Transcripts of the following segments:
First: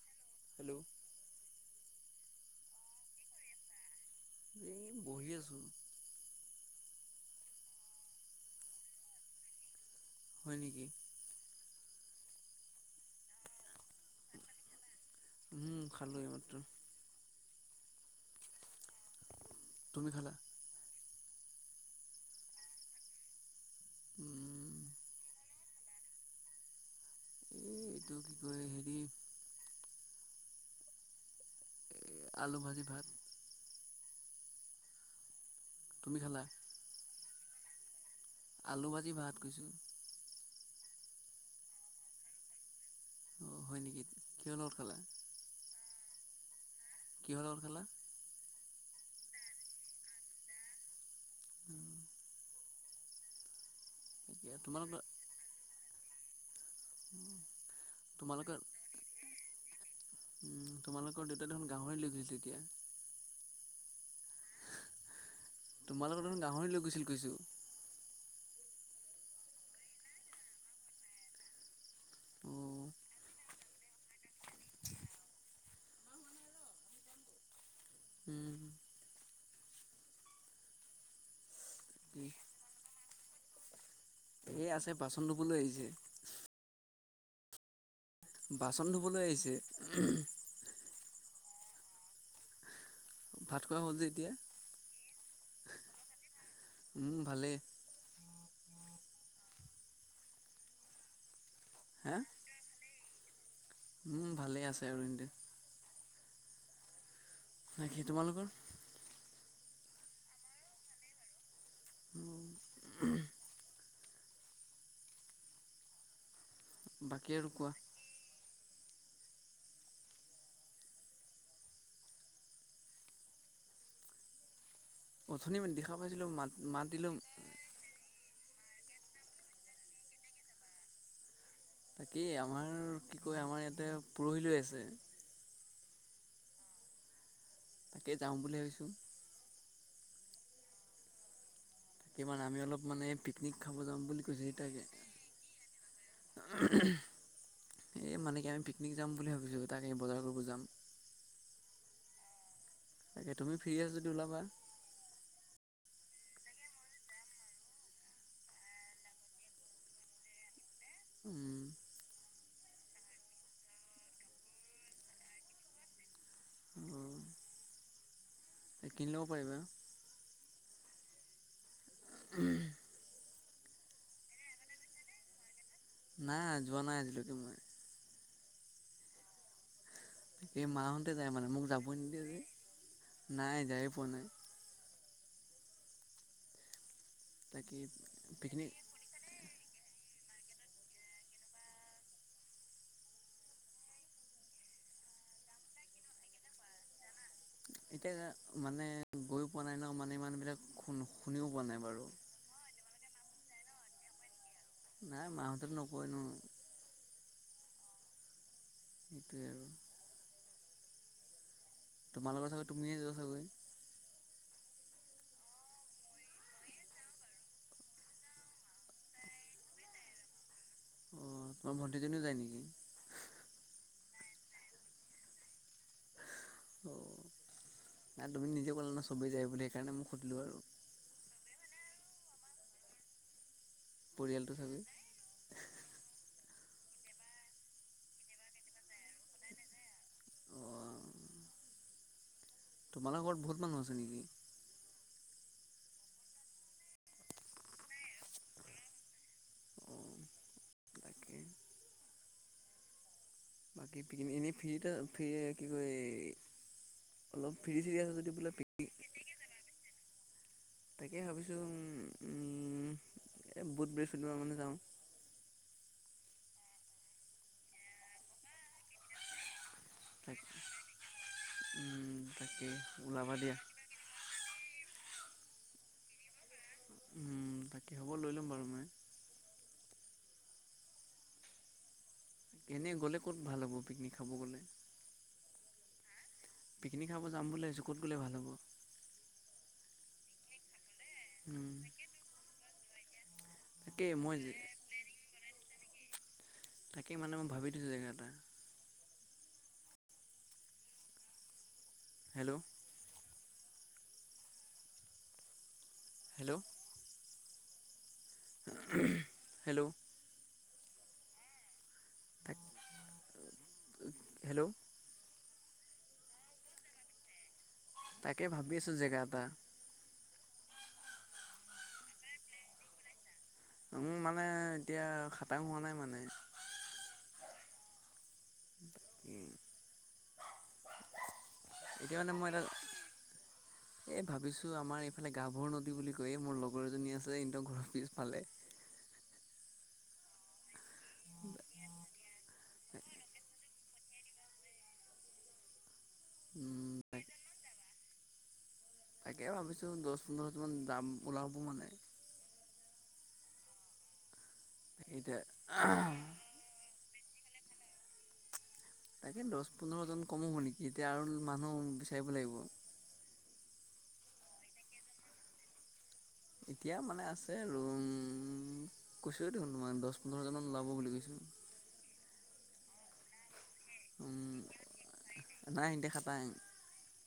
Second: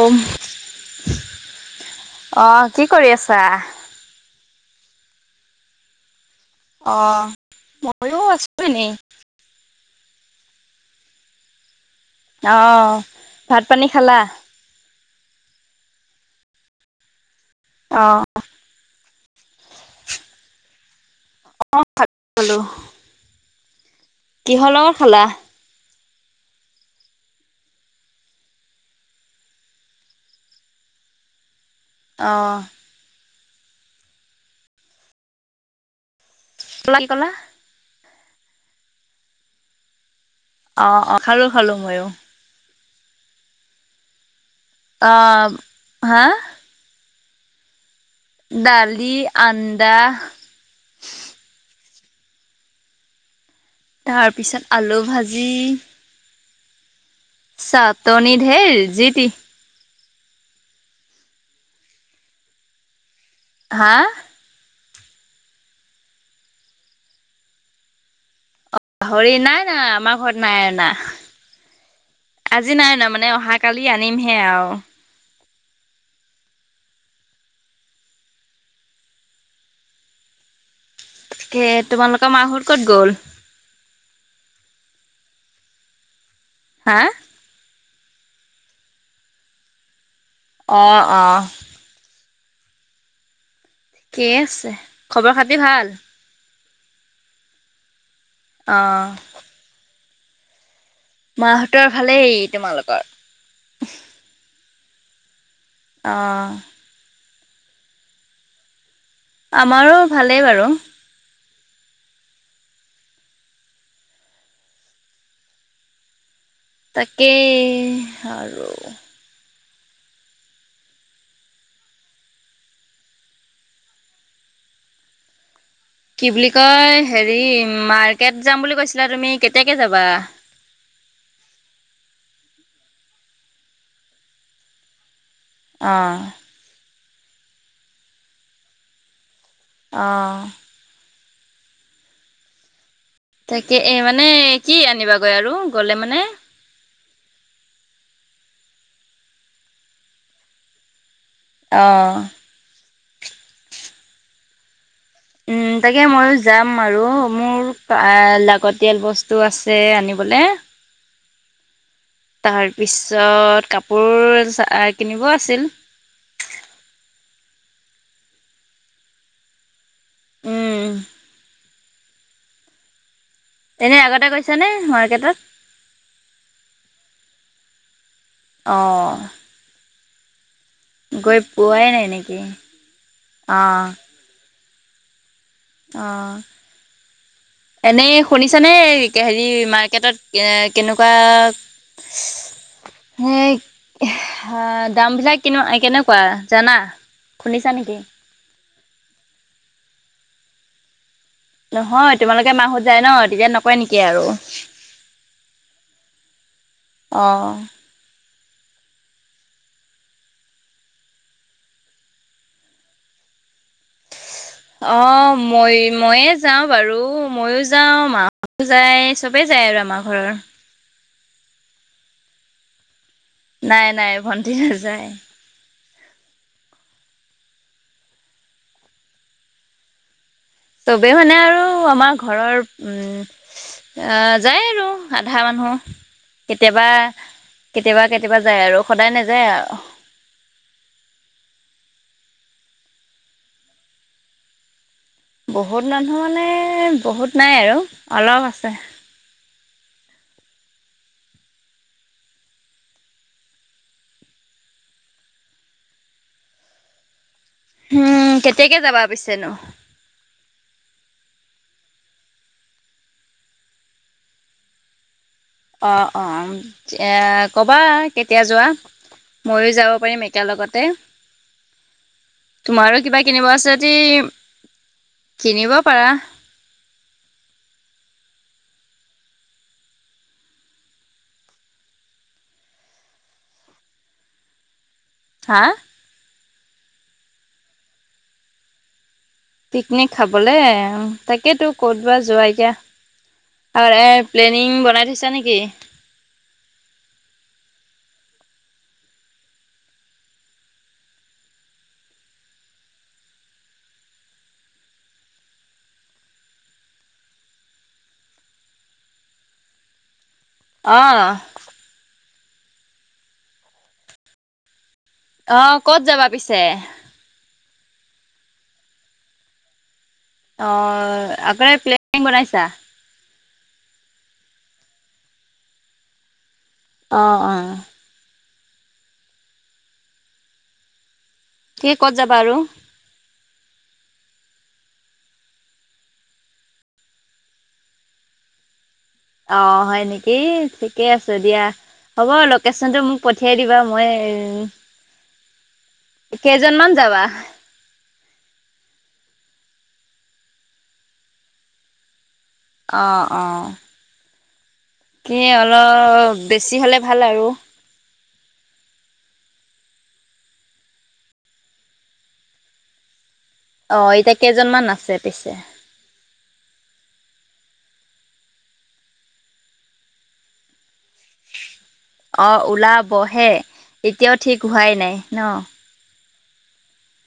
অম hello অ কি কৰি আছা এ বহি আছো আহ মইয়ো আছো এনেই। হয় নেকি। আহ ভাত পানী খালা। উম খালো এই মাত্ৰ। অ। তুমি খালা অলো উম কিহৰ লগত খালা? এইটো কি কয় হেৰি। এ অ আলু ভাজি ভাত। তুমি খালা? কি কলা- কি কলা? আলু ভাজি ভাত কৈছো। অহ - অহ খালো -খালো মইয়ো। অহ, হয় নেকি কিহৰ লগত খালা? অ হা? কিহৰ লগত খালা? দালি, আন্দা তাৰ এতিয়া পিছত তোমালোকৰ আলু ভাজি চাতনী ঢেৰ যিটি উম, তোমালোকৰ দেউতা দেখোন গাহৰি লৈ গৈছে এতিয়া। হা? তোমালোকৰ দেখোন গাহৰি লৈ গৈছিল কৈছো। গাহৰি নাই অনা আমাৰ ঘৰত নাই আনা আজি অঁ নাই অনা মানে অহা কালি আনিমহে আও। উম ধে তোমালোকৰ মাহত ক'ত গ'ল? এই আছে বাচন ধুবলৈ আহিছে। হা? বাচন ধুবলৈ আহিছে। অ', - অ', ভাত খোৱা হ'ল যে এতিয়া ঠিকেই আছে খবৰ খাতি ভাল? উম, ভালে। অহ মাহঁতৰ হা ভালেই তোমালোকৰ? উম, ভালে আছে আৰু নদিয়া। অহ বাকী তোমালোকৰ? আমাৰো ভালেই বাৰু। উম বাকী আৰু কোৱা তাকেই আৰু অথনি মান দিয়া কি বুলি কয় হেৰি মাৰ কেট যাম বুলি কৈছিলা তুমি কেতিয়াকে যাবা? তাকেই আমাৰ কি কয় আমাৰ ইয়াতে পৰহিলৈ আছে। অহ তাকে যাওঁ বুলি ভাবিছোঁ। অহ তাকে মানে আমি অলপ মানে পিকনিক খাব তাকে এ যাম বুলি মানে কৈছোঁ কি তাকে আনিবাগৈ আৰু গ'লে মানে এই মানে কি আমি পিকনিক যাম বুলি ভাবিছো তাক এই বজাৰ কৰিব যাম। অহ তাকে তুমি ফ্ৰী আছ যদি ওলাবা? উম, তাকে মইও যাম আৰু মোৰ লাগতিয়াল বস্তু আছে আনিবলৈ। [unintelligible] উম তাৰ পিছত কাপোৰ কিনিব আছিল। এ কিনিলব পাৰিবা। উম উম [unintelligible] এনে আগতে গৈছে নে মাৰ্কেটত নাই যোৱা নাই আজিলৈকে মই অঁ এই মাহঁতে যায় গৈ মানে মোক পোৱাই যাবই নাই নিদিয়ে নেকি যে নাই যায় পোৱা নাই [unintelligible] অ তাকে এনেই পিকনিক শুনিছানে হেৰি মাৰ্কেটত কেনেকুৱা হেই দাম বিলাক কি কেনেকুৱা জানা শুনিছা নেকি? এতিয়া মানে গৈ পোৱা নাই ন মানে ইমান বিলাক শুনো [unintelligible] নহয় তোমালোকে মাহত যায় ন তেতিয়া নকয় নেকি আৰু নাই মাহঁতে নকয়নো [unintelligible] অঁ সেইটোৱে আৰু তোমালোকৰ চাগে তুমিয়ে যোৱা চাগৈ। অঁ মই মইয়ে যাওঁ বাৰু মইও যাওঁ মাও- যায় চবে যায় আৰু আমাৰ ঘৰৰ। উম তোমাৰ ভণ্টিজনীও যায় নেকি? নাই নাই ভণ্টি নাযায়। অঁ না তুমি নিজে ক'লা ন চবেই যায় বুলি সেইকাৰণে মই সুধিলো আৰু। চবেই মানে আৰু আমাৰ ঘৰৰ উম- আহ পৰিয়ালটো যায় চাগৈ। আৰু আধা মানুহ। কেতিয়াবা কেতিয়াবা কেতিয়াবা যায় আৰু সদায় নাযায় আৰু। অ' তোমালোকৰ ঘৰত বহুত মানুহ আছে নেকি? বহুত মানুহ মানে বহুত নাই আৰু অলপ আছে। অ' তাকে। বাকী পিকিন এনেই ফি ফি কি কয়- [unintelligible] চিৰি আছে উম যদি বোলে কেতিয়াকে যাবা পিছেনো? তাকে ভাবিছোঁ বুধ বৃহস্পতিবাৰ মানে যাম। অঁ অঁম এ কবা কেতিয়া যোৱা মইয়ো- [unintelligible] যাব পাৰিম তাক একেলগতে উম তাকে তোমাৰো কিবা ওলাবা কিনিব দিয়া আছে যদি- কিনিব পাৰা। উম তাকে হ'ব লৈ ল'ম বাৰু মই। এনেই গ'লে ক'ত ভাল হ'ব পিকনিক খাব গ'লে। হাঁ? পিকনিক খাব যাম বুলি ভাবিছো ক'ত গ'লে ভাল হ'ব? পিকনিক খাবলে তাকেইতো উম ক'ত বা যোৱা এতিয়া। আৰু তাকেই এ মই প্লেনিং বনায় থৈছা নেকি? তাকে মানে মই ভাবি থৈছোঁ জেগা এটা। [unintelligible] হেল্ল'। হেল্ল'। হেল্ল'। অহঁ। হেল্ল'। অহঁ ক'ত যাবা পিছে? তাকে ভাবি আছো জেগা এটা। অঁ আগতে প্লেনিং বনাইছা। প্লেনিং মানে এতিয়া খাটাং হোৱা নাই মানে। অঁ অঁ। কি ক'ত যাবা আৰু? এ ভাবিছো আমাৰ এইফালে গাভৰু নদী বুলি কয় মোৰ লগৰ এজনী আছে ইহঁতৰ ঘৰৰ পিছফালে। [unintelligible] [unintelligible] অ হয় নেকি ঠিকে আছে দিয়া। হ'ব লোকেশ্যনটো মোক পঠিয়াই দিবা। মই কেইজনমান উম যাবা? তাকে ভাবিছোঁ দহ পোন্ধৰজন মান যাম ওলাব মানে। অঁ অ। তাকে কি এতিয়া অলপ বেছি হলে ভাল আৰু। [unintelligible] তাকে দহ পোন্ধৰজন কম হ'ব নেকি এতিয়া আৰু মানুহ বিচাৰিব লাগিব। অঁ এতিয়া কেইজনমান আছে পিছে। এতিয়া মানে আছে আৰু উম কৈছোই দেখোন তোমাৰ দহ পোন্ধৰজন ওলাব বুলি কৈছো। [unintelligible] অঁ ওলাবহে এতিয়াও উম ঠিক হোৱাই নাই ন। [unintelligible]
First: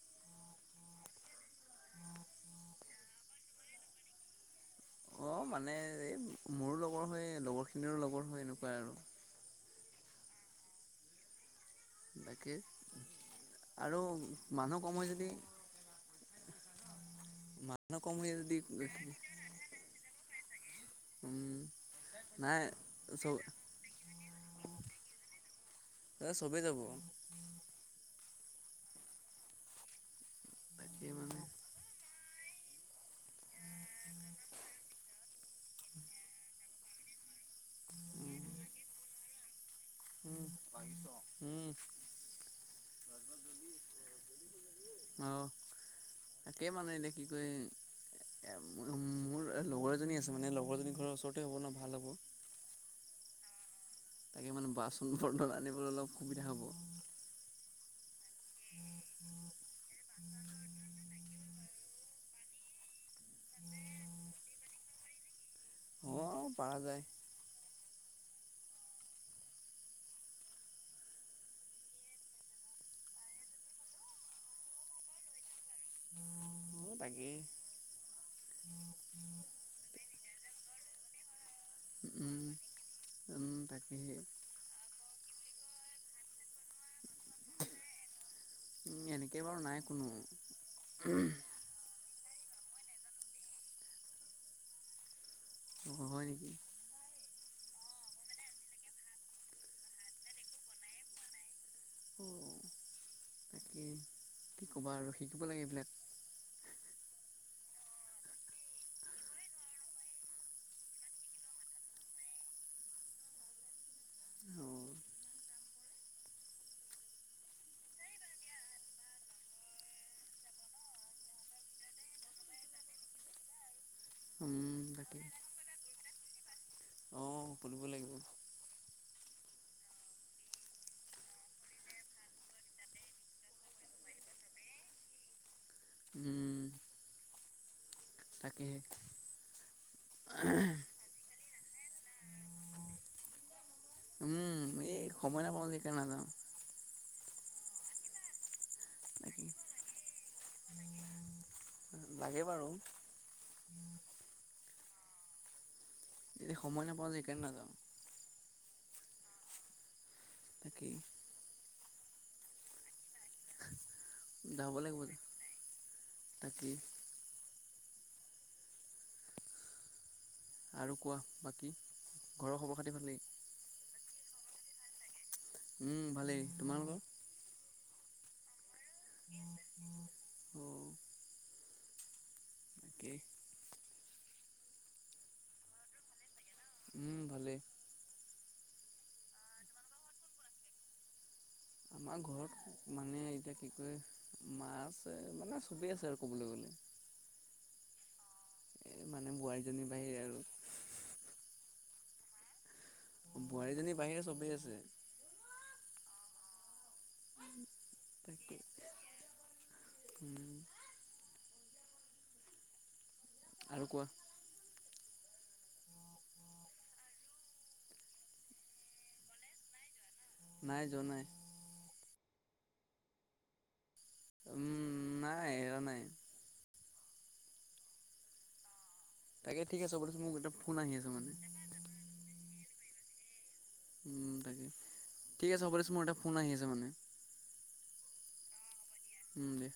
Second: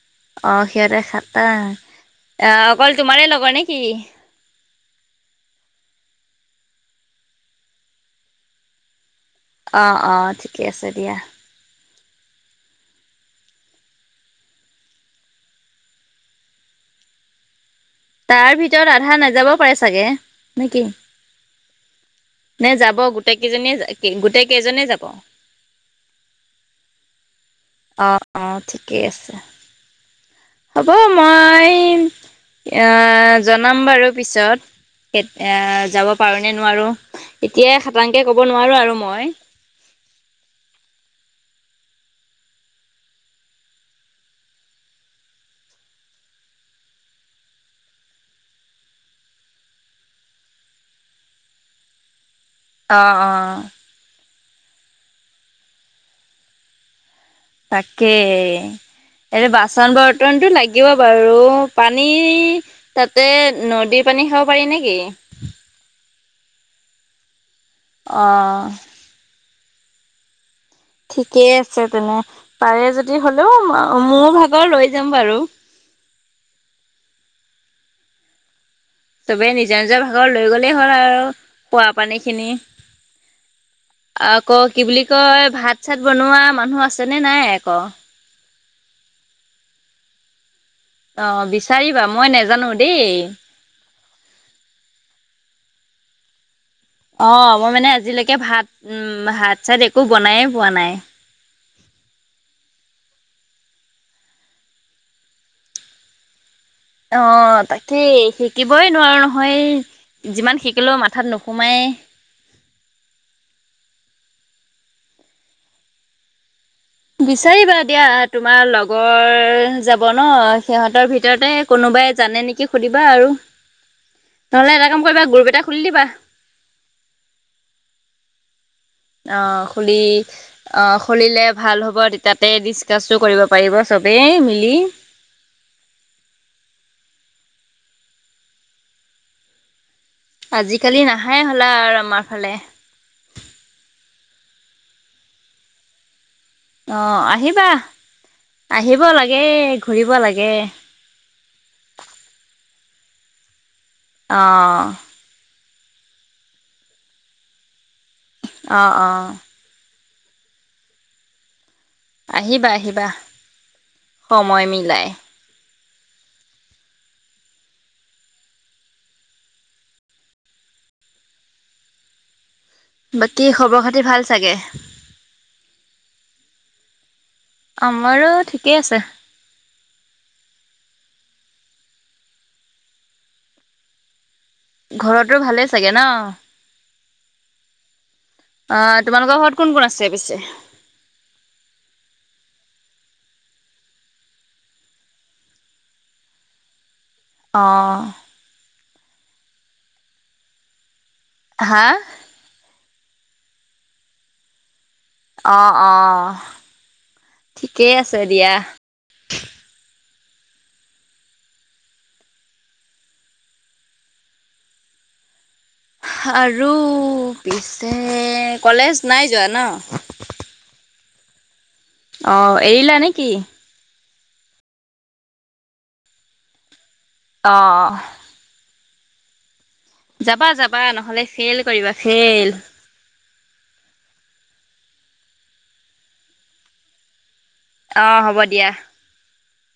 অঁ সিহঁতে খাতা অহ অকল তোমাৰে লগৰ নেকি। অ মানে এই মোৰো লগৰ হয় লগৰখিনিৰো লগৰ হয় এনেকুৱাই আৰু। অঁ অঁ ঠিকে আছে দিয়া। বাকী আৰু মানুহকম হয় যদি। মা। তাৰ ভিতৰত আধা নাযাব পাৰে চাগে নেকি। উম নাই নে যাব চব গোটেই কেইজনীয়ে গোটেই কেইজনে যাব। এ চবেই যাব। অ অ ঠিকেই আছে হ'ব তাকে মানে মই। এ জনাম বাৰু পিছত এ যাব পাৰো নে নোৱাৰো। এতিয়া খাাতংকে কব নোৱাৰো আৰু মই। [unintelligible] অ [unintelligible] মোৰ লগৰ এজনী আছে মানে লগৰজনী ঘৰৰ ওচৰতে হব ন ভাল হ'ব। অ অ তাকে মানে বাচন বৰ্তন আনিবলৈ অলপ সুবিধা হ'ব। তাকেই। এনে বাচন বৰ্তনটো লাগিব বাৰু পানী তাতে নদীৰ পানী খাব পাৰি নেকি। পৰা যায়। অঁ ঠিকেই আছে তেনে পাৰে যদি হলেও মোৰ ভাগৰ লৈ যাম বাৰু। তাকেই। চবেই নিজৰ নিজৰ ভাগৰ লৈ গ'লেই হ'ল আৰু। পোৱা পানী খিনি তাকেহে আকৌ কি বুলি কয়। ভাত চাত বনোৱা মানুহ আছেনেে নাই আকৌ। উম এনেকে বাৰু নাই কোনো। অ বিচাৰিবা মই নজানো দেই। অ হয় নেকি। অ মই মানে আজিলৈকে ভাত উম ভাত চাত একো বনাইে পোৱা নাই। অ তাকেই কি কবা আৰু শিকিব লাগে এইবিলাক। অ তাকেই শিকিবই নোৱাৰো নহয়। যিমান শিকিলোও মাথাত নোসোমাই। [unintelligible] অ' বিচাৰিবা দিয়া তোমাৰ লগৰ যাব ন সিহঁতৰ ভিতৰতে কোনো। বাই জানে নেকি সুধিবা আৰু নহলে এটা কাম তাকে কৰিবা গুৰূপটা খুলি দিবা। অ খুলিব লাগিব। অ খুলি অ খুলিলে ভাল হ'ব তাতে ডিচকাছো কৰিব পাৰিব চব। দেই মিলি। উম। তাকে। আজিকালি নাহাই হ'লা আৰু আমাৰ ফালে। উম এই সময় নাপাওঁ যে সেইকাৰণ নাাজাওঁ। অ আহিবা। আহিব লাগে তাকে ঘূৰিব লাগে। লাগে বাৰু অ। যদি সময় নাপাওঁ যে সেইকাৰণে নাযাওঁ। অ অ। তাকে। আহিবা আহিবা সময় মিলাই। তাকে। আৰু কোৱা বাকি ঘৰৰ খব। বাকী খবৰ খাতি ভাল চাগে। উম ভালেই তোমাৰ লগৰ আমাৰো ঠিকেই আছে। [inaudible] [inaudible] ঘৰতো ভালে চাগে ন উম ভালেই আহ তোমালোকৰ ঘৰত কোন কোন আছে পিছে আমাৰ ঘৰত মানে এতিয়া কি কয় মা আছে মানে চবে আছে আৰু ক'বলৈ গলে [inaudible] অঁ মানে বোৱাৰীজনীৰ বাহিৰে আৰু হা বোৱাৰীজনীৰ বাহিৰে চবেই আছে অ অ ঠিকেই আছে দিয়া উ আৰু কোৱা আৰু পিছে কলেজ নাই যোৱা ন নাই যোৱা নাই অ এৰিলা নেকি? উম নাই এৰা নাই অ তাকে ঠিক আছে হ'ব দেচোন মোক যাবা এটা ফোন যাবা আহি আছে নহ'লে মানে ফেইল কৰিবা ফেইল উম তাকেই ঠিক আছে মোৰ এটা ফোন আহি আছে মানে অ হ'ব দিয়া। উম দিয়া